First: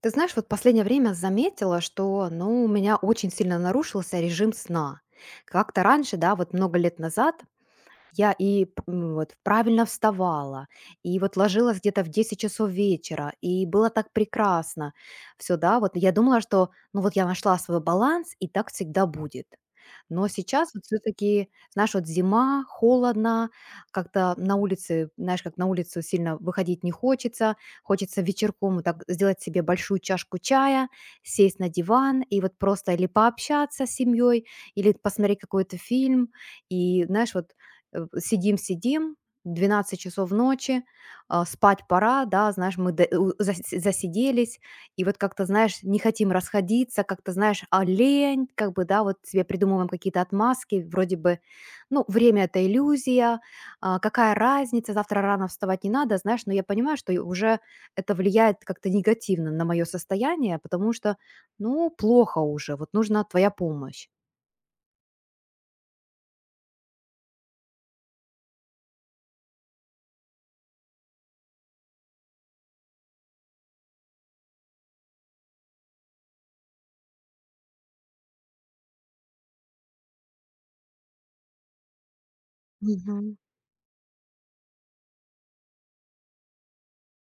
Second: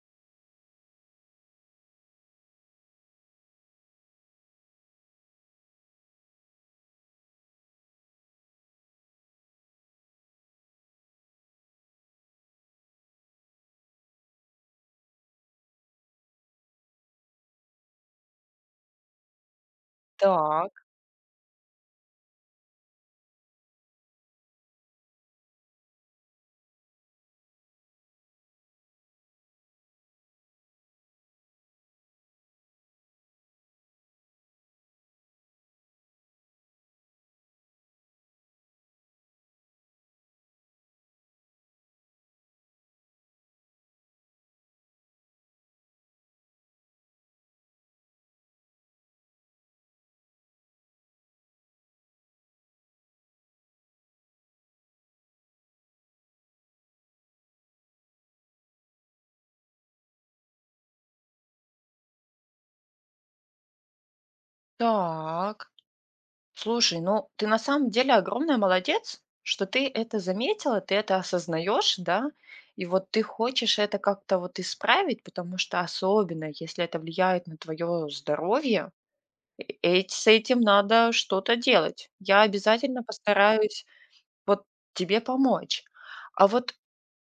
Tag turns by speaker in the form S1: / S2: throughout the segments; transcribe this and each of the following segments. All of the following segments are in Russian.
S1: Ты знаешь, вот последнее время заметила, что, ну, у меня очень сильно нарушился режим сна. Как-то раньше, да, вот много лет назад я и п м, вот правильно вставала, и вот ложилась где-то в 10 часов вечера, и было так прекрасно. Все, да, вот я думала, что, ну, вот я нашла свой баланс, и так всегда будет. Но
S2: Так,
S1: сейчас вот все таки знаешь, вот зима, холодно, как-то на улице, знаешь, как на улицу сильно выходить не хочется. Хочется вечерком вот так сделать себе большую чашку чая, сесть на диван и вот просто или пообщаться с семьей, или посмотреть какой-то фильм. И, знаешь, вот сидим-сидим, 12 часов ночи, а, спать пора, да, знаешь, мы засиделись, и вот как-то, знаешь, не хотим расходиться, как-то, знаешь, а лень, как бы, да, вот себе придумываем какие-то отмазки, вроде бы, ну, время– это иллюзия, а, какая разница, завтра рано вставать не надо, знаешь, но я понимаю, что и уже это влияет как-то негативно на мое состояние, потому что, ну, плохо уже, вот нужна твоя помощь.
S2: так. Слушай, ну ты на самом деле огромная молодец, что ты это заметила, ты это осознаешь, да, и вот ты хочешь это как-то вот исправить, потому что особенно, если это влияет на твое здоровье, э- с этим надо что-то делать. Я обязательно
S1: Мгм.
S2: постараюсь вот тебе помочь. А вот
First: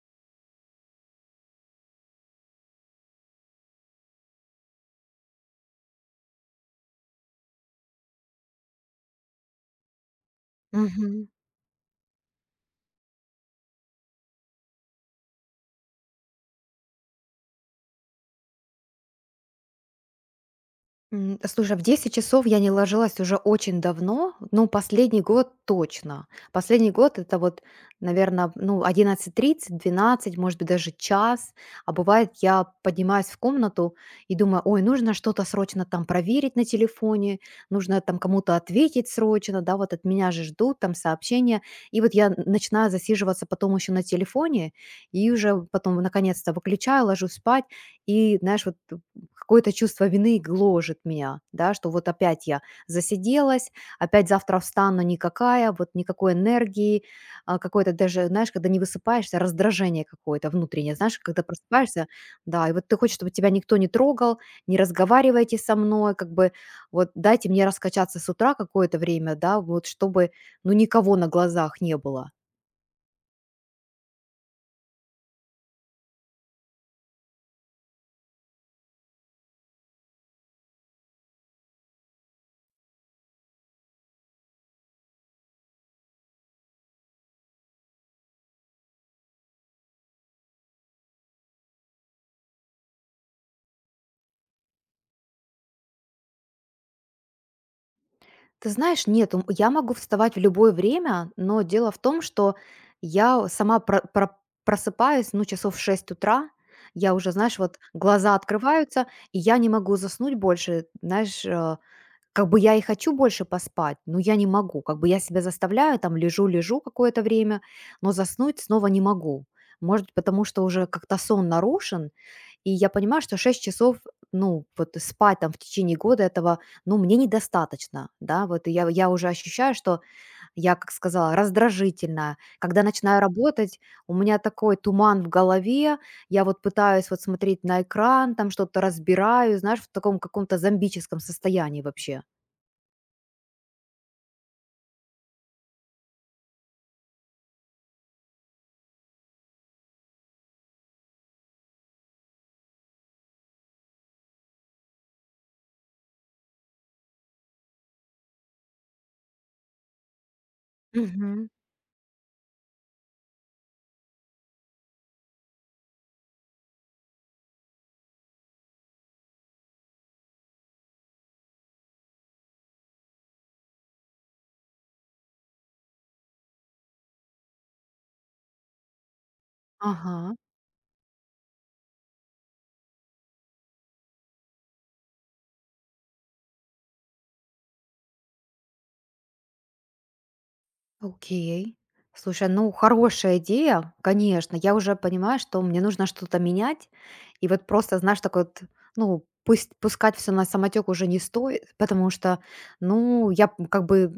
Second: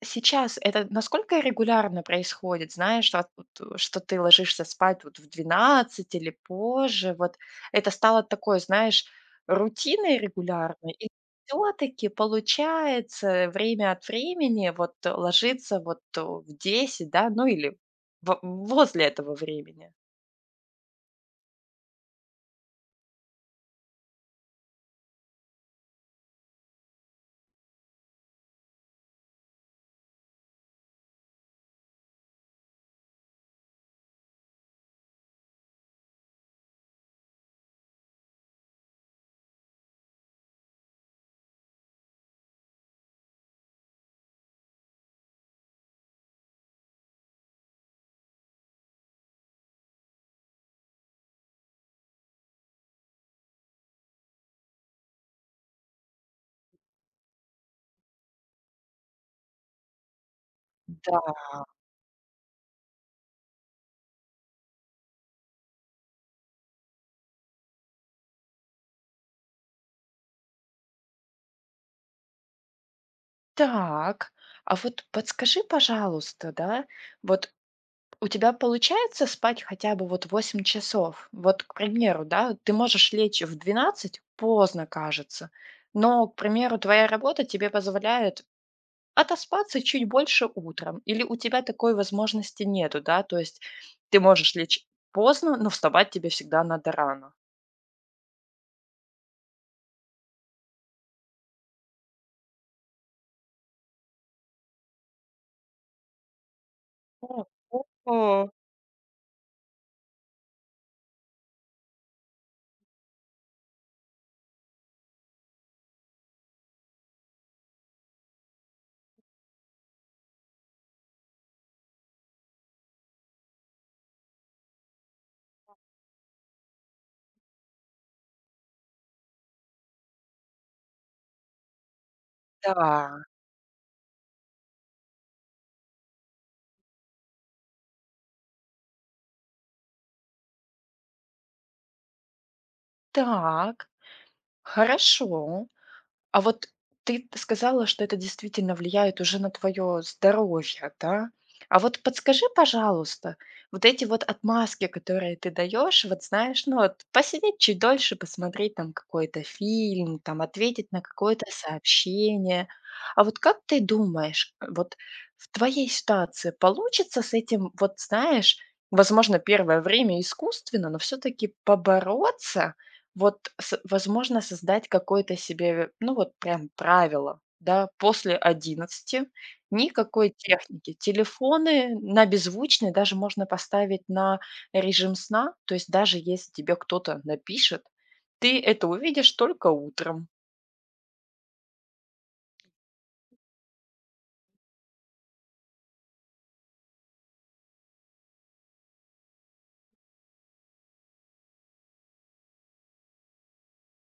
S2: сейчас это насколько регулярно происходит? Знаешь, что вот, что ты ложишься спать вот в 12 или позже. Вот это стало такой, знаешь, рутиной регулярной? И
S1: Мгм.
S2: все таки получается время от времени вот, ложиться вот, в 10, да, ну или во возле этого времени?
S1: Слушай, а в 10 часов я не ложилась уже очень давно, ну, последний год точно. Последний год- это вот, наверное, ну, одиннадцать тридцать, двенадцать, может быть, даже час. А бывает, я поднимаюсь в комнату и думаю: "Ой, нужно что-то срочно там проверить на телефоне, нужно там кому-то ответить срочно, да, вот от меня же ждут там сообщения". И вот я начинаю засиживаться потом еще на телефоне и уже потом наконец-то выключаю, ложусь спать. И, знаешь, вот какое-то чувство вины гложет меня, да, что вот опять я засиделась, опять завтра встану никакая, вот никакой энергии, а, какое-то даже, знаешь, когда не высыпаешься, раздражение какое-то внутреннее, знаешь,
S2: Да.
S1: когда просыпаешься, да, и вот ты хочешь, чтобы тебя никто не трогал, не разговаривайте со мной, как бы вот дайте мне раскачаться с утра какое-то время, да, вот чтобы, ну, никого на глазах не было.
S2: Так, а вот подскажи, пожалуйста, да, вот у тебя получается спать хотя бы вот 8 часов? Вот, к примеру, да, ты можешь лечь в 12, поздно кажется, но, к примеру, твоя работа тебе позволяет отоспаться чуть больше утром, или у тебя такой возможности нету, да, то есть ты можешь лечь поздно, но вставать тебе всегда надо рано.
S1: Ты знаешь, нет, я могу вставать в любое время, но дело в том, что я сама просыпаюсь, ну, часов в 6 утра, я уже,
S2: О,
S1: знаешь, вот
S2: о,
S1: глаза
S2: о.
S1: открываются, и я не могу заснуть больше, знаешь, как бы я и хочу больше поспать, но я не могу, как бы я себя заставляю, там, лежу-лежу какое-то время, но заснуть снова не могу. Может, потому что уже как-то сон нарушен, и я понимаю, что 6 часов, ну, вот спать там в течение года этого, ну, мне недостаточно, да, вот и я уже ощущаю, что я, как сказала, раздражительная. Когда начинаю
S2: Да,
S1: работать, у меня такой туман в голове, я вот пытаюсь вот смотреть на экран, там что-то разбираю, знаешь, в таком каком-то зомбическом состоянии вообще.
S2: так, хорошо. А вот ты сказала, что это действительно влияет уже на твое здоровье, да? А вот подскажи, пожалуйста, вот эти вот отмазки, которые ты даешь, вот знаешь, ну вот посидеть чуть дольше, посмотреть там какой-то фильм, там ответить на какое-то
S1: Мгм.
S2: сообщение. А вот как ты думаешь, вот в твоей ситуации получится с этим, вот знаешь, возможно, первое время искусственно, но все-таки побороться? Вот, с возможно, создать какое-то себе, ну, вот прям правило, да, после 11 никакой
S1: Ага.
S2: техники. Телефоны на беззвучный даже можно поставить на режим сна. То есть даже если тебе кто-то напишет, ты это увидишь только утром.
S1: Окей. Слушай, ну хорошая идея, конечно. Я уже понимаю, что мне нужно что-то менять. И вот просто, знаешь, такой вот, ну, пусть пускать все на самотек уже не стоит, потому что, ну, я как бы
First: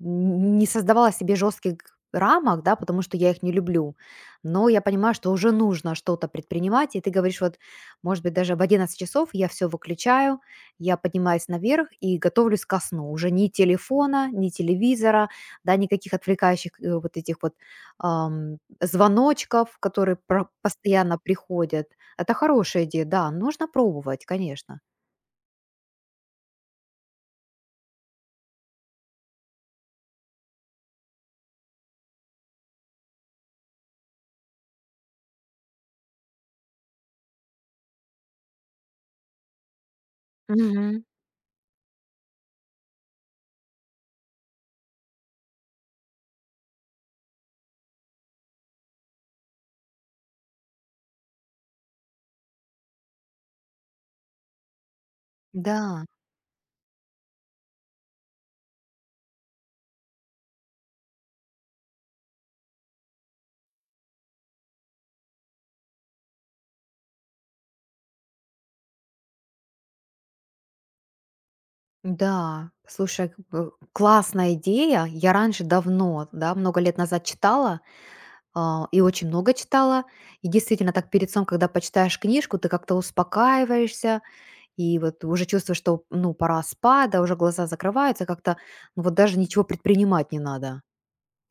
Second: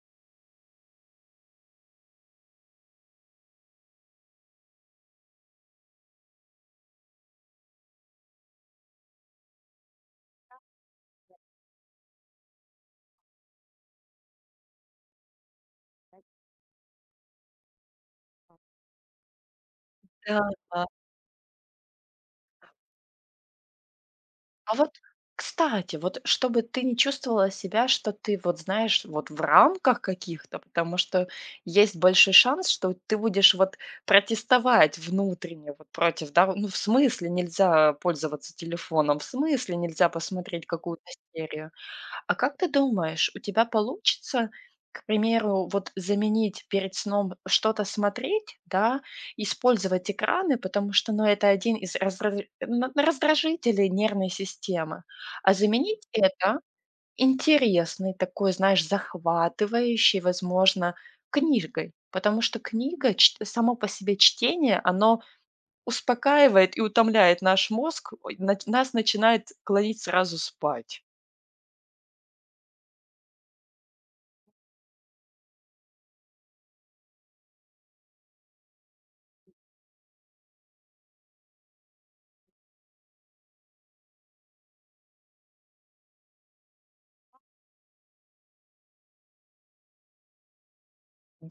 S1: не создавала себе жестких рамок, да, потому что я их не люблю. Но я понимаю, что уже нужно что-то предпринимать. И ты говоришь, вот, может быть, даже в 11 часов я все выключаю, я поднимаюсь наверх и готовлюсь ко сну. Уже ни телефона, ни телевизора, да, никаких отвлекающих, вот этих вот, звоночков, которые про
S2: Да.
S1: постоянно приходят. Это хорошая идея, да, нужно пробовать,
S2: А
S1: конечно.
S2: вот, кстати, вот чтобы ты не чувствовала себя, что ты вот знаешь, вот в рамках каких-то, потому что есть большой шанс, что ты будешь вот протестовать внутренне вот против, да, ну в смысле нельзя пользоваться телефоном, в смысле нельзя посмотреть
S1: Мгм.
S2: какую-то серию. А как ты думаешь, у тебя получится, к примеру, вот заменить перед сном что-то смотреть, да, использовать экраны, потому что, ну, это один из на раздражителей нервной системы, а
S1: Да,
S2: заменить это интересной такой, знаешь, захватывающей, возможно, книгой, потому что книга, само по себе чтение, оно успокаивает и утомляет наш мозг, ой, нас начинает клонить сразу спать.
S1: да. Слушай, классная идея. Я раньше давно, да, много лет назад читала, а, и очень много читала. И действительно, так перед сном, когда почитаешь книжку, ты как-то успокаиваешься и вот уже чувствуешь, что, ну, пора спать, да, уже глаза закрываются, как-то, ну, вот даже ничего предпринимать не надо.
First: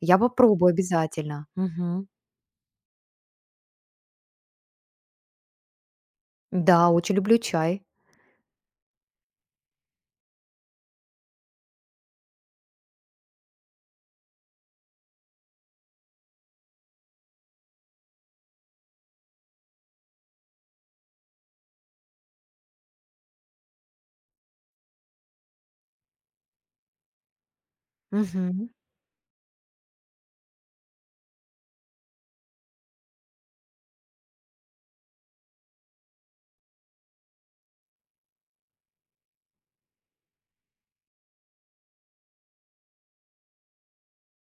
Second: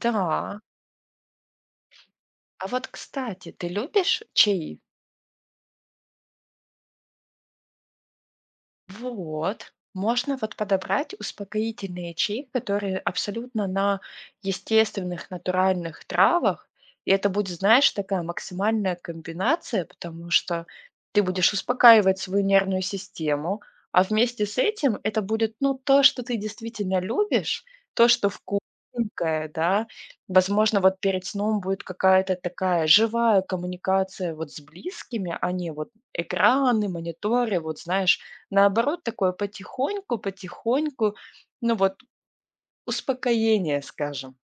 S1: Я попробую обязательно. Мгм.
S2: А вот, кстати, ты любишь чаи?
S1: Да, очень люблю чай.
S2: Вот. Можно вот подобрать успокоительные чаи, которые абсолютно на естественных, натуральных травах. И это будет, знаешь, такая максимальная комбинация, потому что ты будешь успокаивать свою нервную систему, а вместе с этим это будет, ну, то, что ты действительно любишь, то, что
S1: Мгм.
S2: вкусненькое, да. Возможно, вот перед сном будет какая-то такая живая коммуникация вот с близкими, а не вот экраны, мониторы, вот знаешь. Наоборот, такое потихоньку, потихоньку, ну вот успокоение, скажем.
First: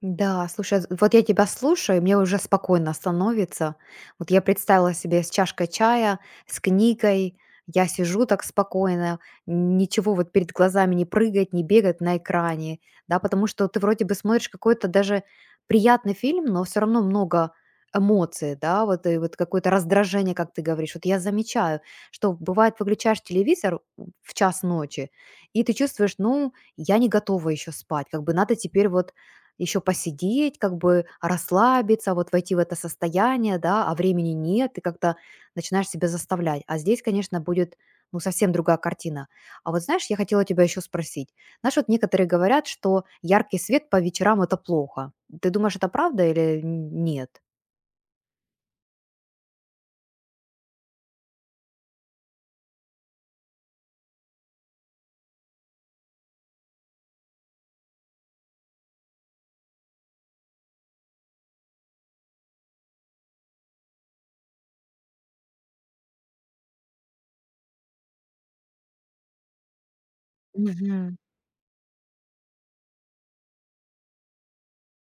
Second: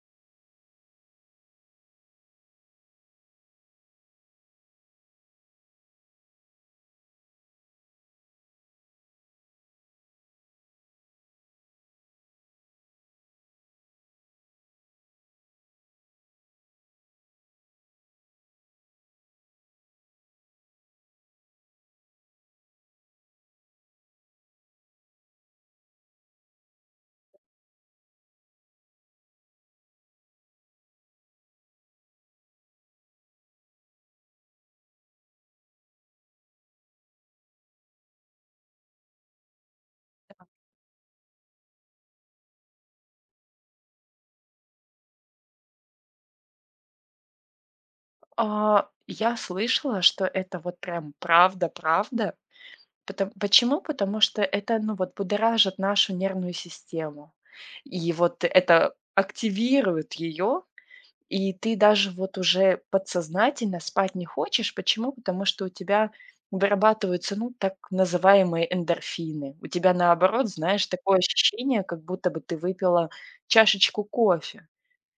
S1: Да, слушай, вот я тебя слушаю, и мне уже спокойно становится. Вот я представила себе с чашкой чая, с книгой, я сижу так спокойно, ничего вот перед глазами не прыгать, не бегать на экране, да, потому что ты вроде бы смотришь какой-то даже приятный фильм, но все равно много эмоций, да, вот и вот какое-то раздражение, как ты говоришь. Вот я замечаю, что бывает выключаешь телевизор в час ночи, и ты чувствуешь, ну, я не готова еще спать, как бы надо теперь вот еще посидеть, как бы расслабиться, вот войти в это состояние, да, а времени нет, ты как-то начинаешь себя заставлять. А здесь, конечно, будет ну, совсем другая картина. А вот знаешь, я хотела тебя еще спросить. Знаешь, вот некоторые говорят, что яркий свет по вечерам– это плохо. Ты думаешь, это правда или нет?
S2: А, я слышала, что это вот прям правда-правда. Потом почему? Потому что это, ну вот, будоражит нашу нервную систему. И вот это активирует ее. И ты даже вот уже подсознательно спать не хочешь. Почему? Потому что у тебя вырабатываются, ну, так называемые эндорфины. У тебя, наоборот, знаешь,
S1: Мгм.
S2: такое ощущение, как будто бы ты выпила чашечку кофе.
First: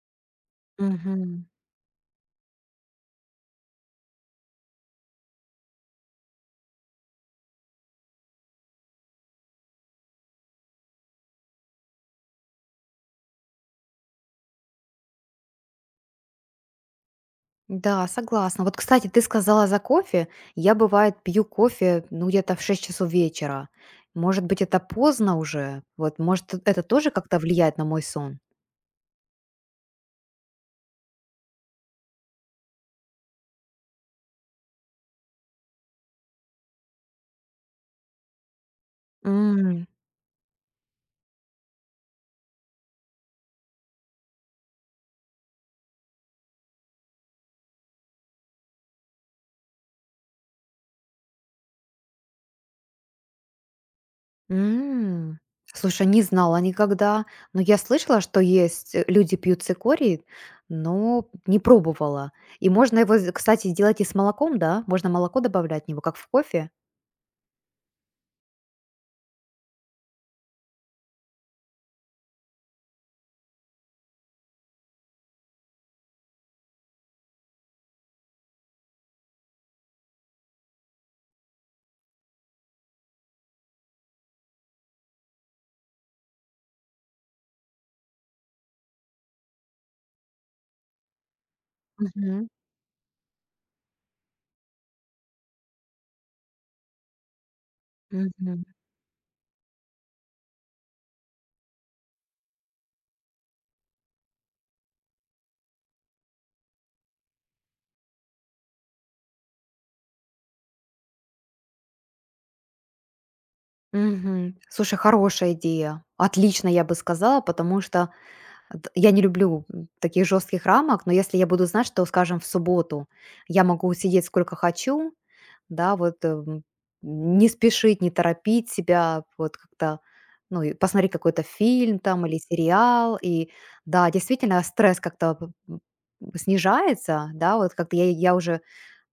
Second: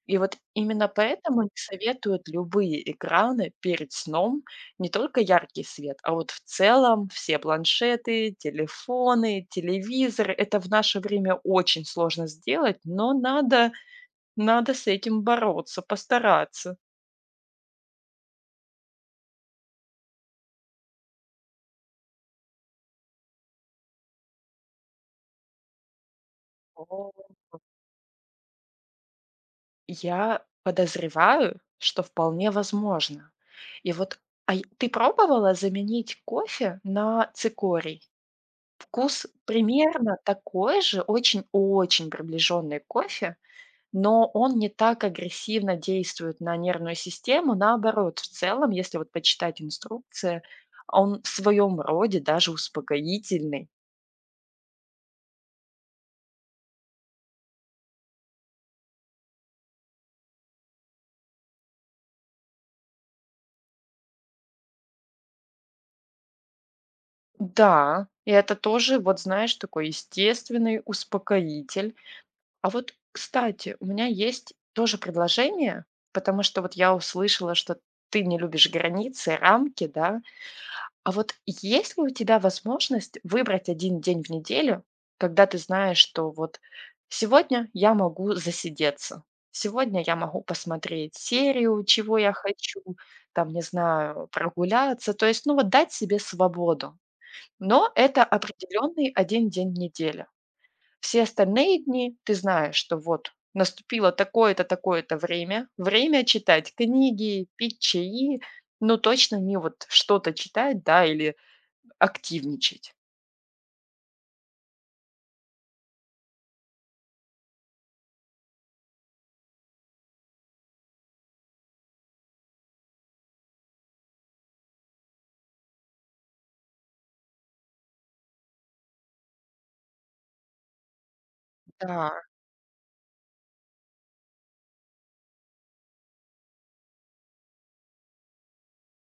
S2: И вот именно поэтому
S1: Мгм.
S2: не советуют любые экраны перед сном, не только яркий свет, а вот в целом все планшеты, телефоны, телевизоры. Это в наше время очень сложно сделать, но надо с этим бороться, постараться.
S1: Да, согласна. Вот, кстати, ты сказала за кофе. Я, бывает, пью кофе, ну, где-то в 6 часов вечера. Может быть, это поздно уже? Вот, может, это тоже
S2: О.
S1: как-то влияет на мой сон?
S2: Я подозреваю, что вполне возможно. И вот, а й ты пробовала заменить кофе на цикорий? Вкус
S1: М,
S2: примерно такой же, очень-очень приближенный к кофе, но он не так агрессивно действует на нервную систему. Наоборот, в целом, если вот почитать инструкции, он в своем роде даже успокоительный.
S1: м. Слушай, не знала никогда. Но я слышала, что есть люди пьют цикорий, но не пробовала. И можно его, кстати, делать и с молоком, да? Можно молоко добавлять в него, как в кофе.
S2: Да, и это тоже, вот знаешь, такой естественный успокоитель. А вот, кстати, у меня есть тоже предложение, потому что вот я услышала, что ты не любишь границы, рамки, да. А вот есть ли у тебя возможность выбрать один день в неделю, когда ты знаешь, что вот сегодня я могу засидеться, сегодня я могу посмотреть серию, чего я
S1: Мгм,
S2: хочу, там, не знаю, прогуляться, то есть, ну вот дать себе свободу. Но это
S1: мгм.
S2: определенный один день недели. Все остальные дни ты знаешь, что вот наступило такое-то, такое-то время. Время читать книги, пить чаи, но точно не вот что-то читать, да, или активничать.
S1: Мгм. Слушай, хорошая идея. Отлично, я бы сказала, потому что я не люблю таких жестких рамок, но если я буду знать, что, скажем, в субботу я могу сидеть сколько хочу, да, вот не спешить, не торопить себя, вот как-то, ну, и посмотреть какой-то фильм
S2: Да.
S1: там или сериал, и да, действительно, стресс как-то снижается, да, вот как-то я уже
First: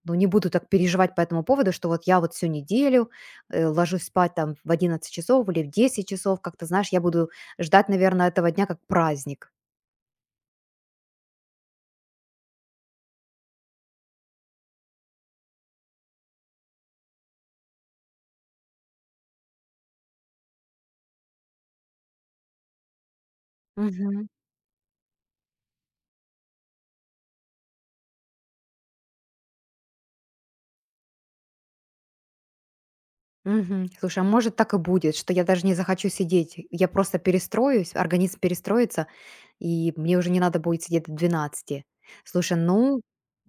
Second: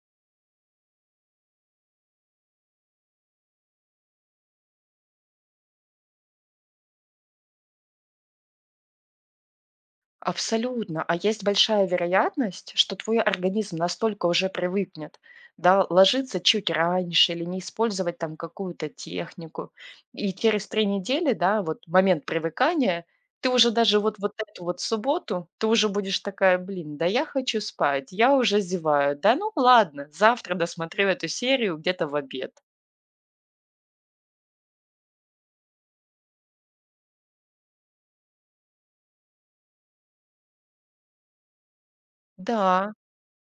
S1: ну, не буду так переживать по этому поводу, что вот я вот всю неделю ложусь спать там в 11 часов или в 10 часов, как-то, знаешь, я буду ждать, наверное, этого дня как праздник.
S2: Абсолютно. А есть большая вероятность, что твой организм настолько уже привыкнет, да, ложиться чуть раньше или не использовать там какую-то технику. И через 3 недели, да, вот момент привыкания, ты уже даже вот,
S1: Мгм.
S2: вот эту вот субботу, ты уже будешь такая, блин, да я хочу спать, я уже зеваю, да ну ладно, завтра досмотрю эту серию где-то в обед.
S1: Мгм. Слушай, а может так и будет, что я даже не захочу сидеть, я просто перестроюсь, организм перестроится, и мне уже не надо будет сидеть до двенадцати. Слушай,
S2: Да,
S1: ну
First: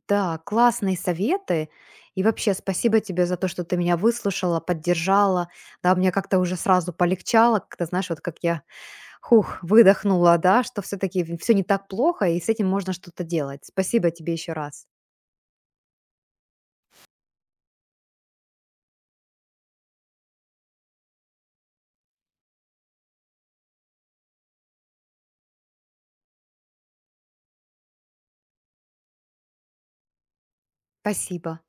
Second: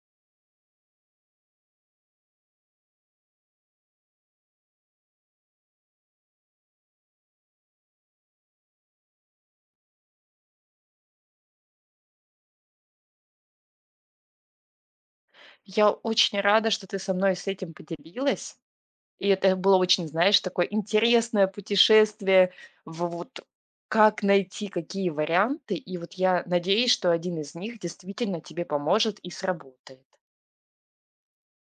S1: да, классные советы. И вообще спасибо тебе за то, что ты меня выслушала, поддержала. Да, мне как-то уже сразу полегчало, как-то, знаешь, вот как я хух, выдохнула, да, что все-таки все не так плохо, и с этим можно что-то делать. Спасибо тебе еще раз.
S2: я очень рада, что ты со мной с этим поделилась. И это было очень, знаешь, такое интересное путешествие в вот как найти какие варианты. И вот я надеюсь, что один из них действительно тебе поможет и сработает.
S1: Спасибо.